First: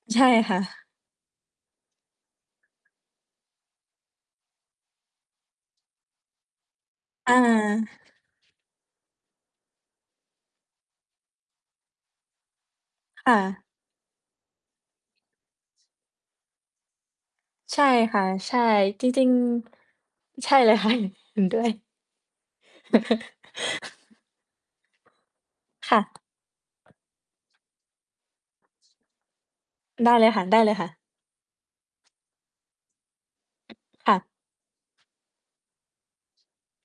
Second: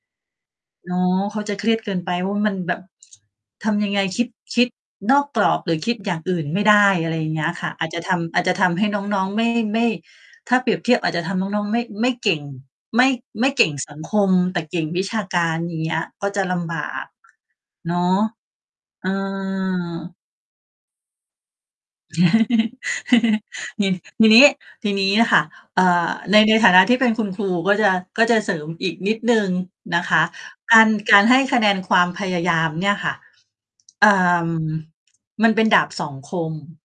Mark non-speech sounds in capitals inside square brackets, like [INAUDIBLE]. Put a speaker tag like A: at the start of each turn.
A: ใช่ค่ะ
B: อ๋อ เขาจะเครียดเกินไปว่า มันแบบ ทำยังไง คิด คิดนอกกรอบหรือคิดอย่างอื่นไม่ได้ อะไรอย่า
A: อ
B: งเงี้ยค่ะ อาจจะ
A: า
B: ทำ อาจจะทำให้น้อง ๆ ไม่ ไม่ ถ้าเปรียบเทียบ อาจจะทำน้อง ๆ ไม่ ไม่เก่ง ไม่
A: ค่
B: ไม่เ
A: ะ
B: ก่งสังคม แต่เก่งวิชาการ อย่างเงี้ย ก็จะลำบาก
A: ใช่
B: เนาะ
A: ค่ะ ใช่
B: เ
A: จ
B: ออ
A: ริง ๆ ใช่เลย ค่ะ เห็นด้วย
B: [CHUCKLES] นิ่
A: [CHUCKLES]
B: ทีนี้ ทีนี้น่ะค่ะ เอ่
A: ค่ะ
B: อ ใน ในฐานะที่เป็นคุณครู ก็จะ ก็จะเสริมอีกนิดหนึ่งนะ
A: ได
B: ค
A: ้เ
B: ะ
A: ลยค
B: กา
A: ่ะ
B: ร
A: ๆ
B: การให้คะแนนความพยายามเนี่ยค่ะ เอ
A: ค่
B: ่
A: ะ
B: อ มันเป็นดาบสองคม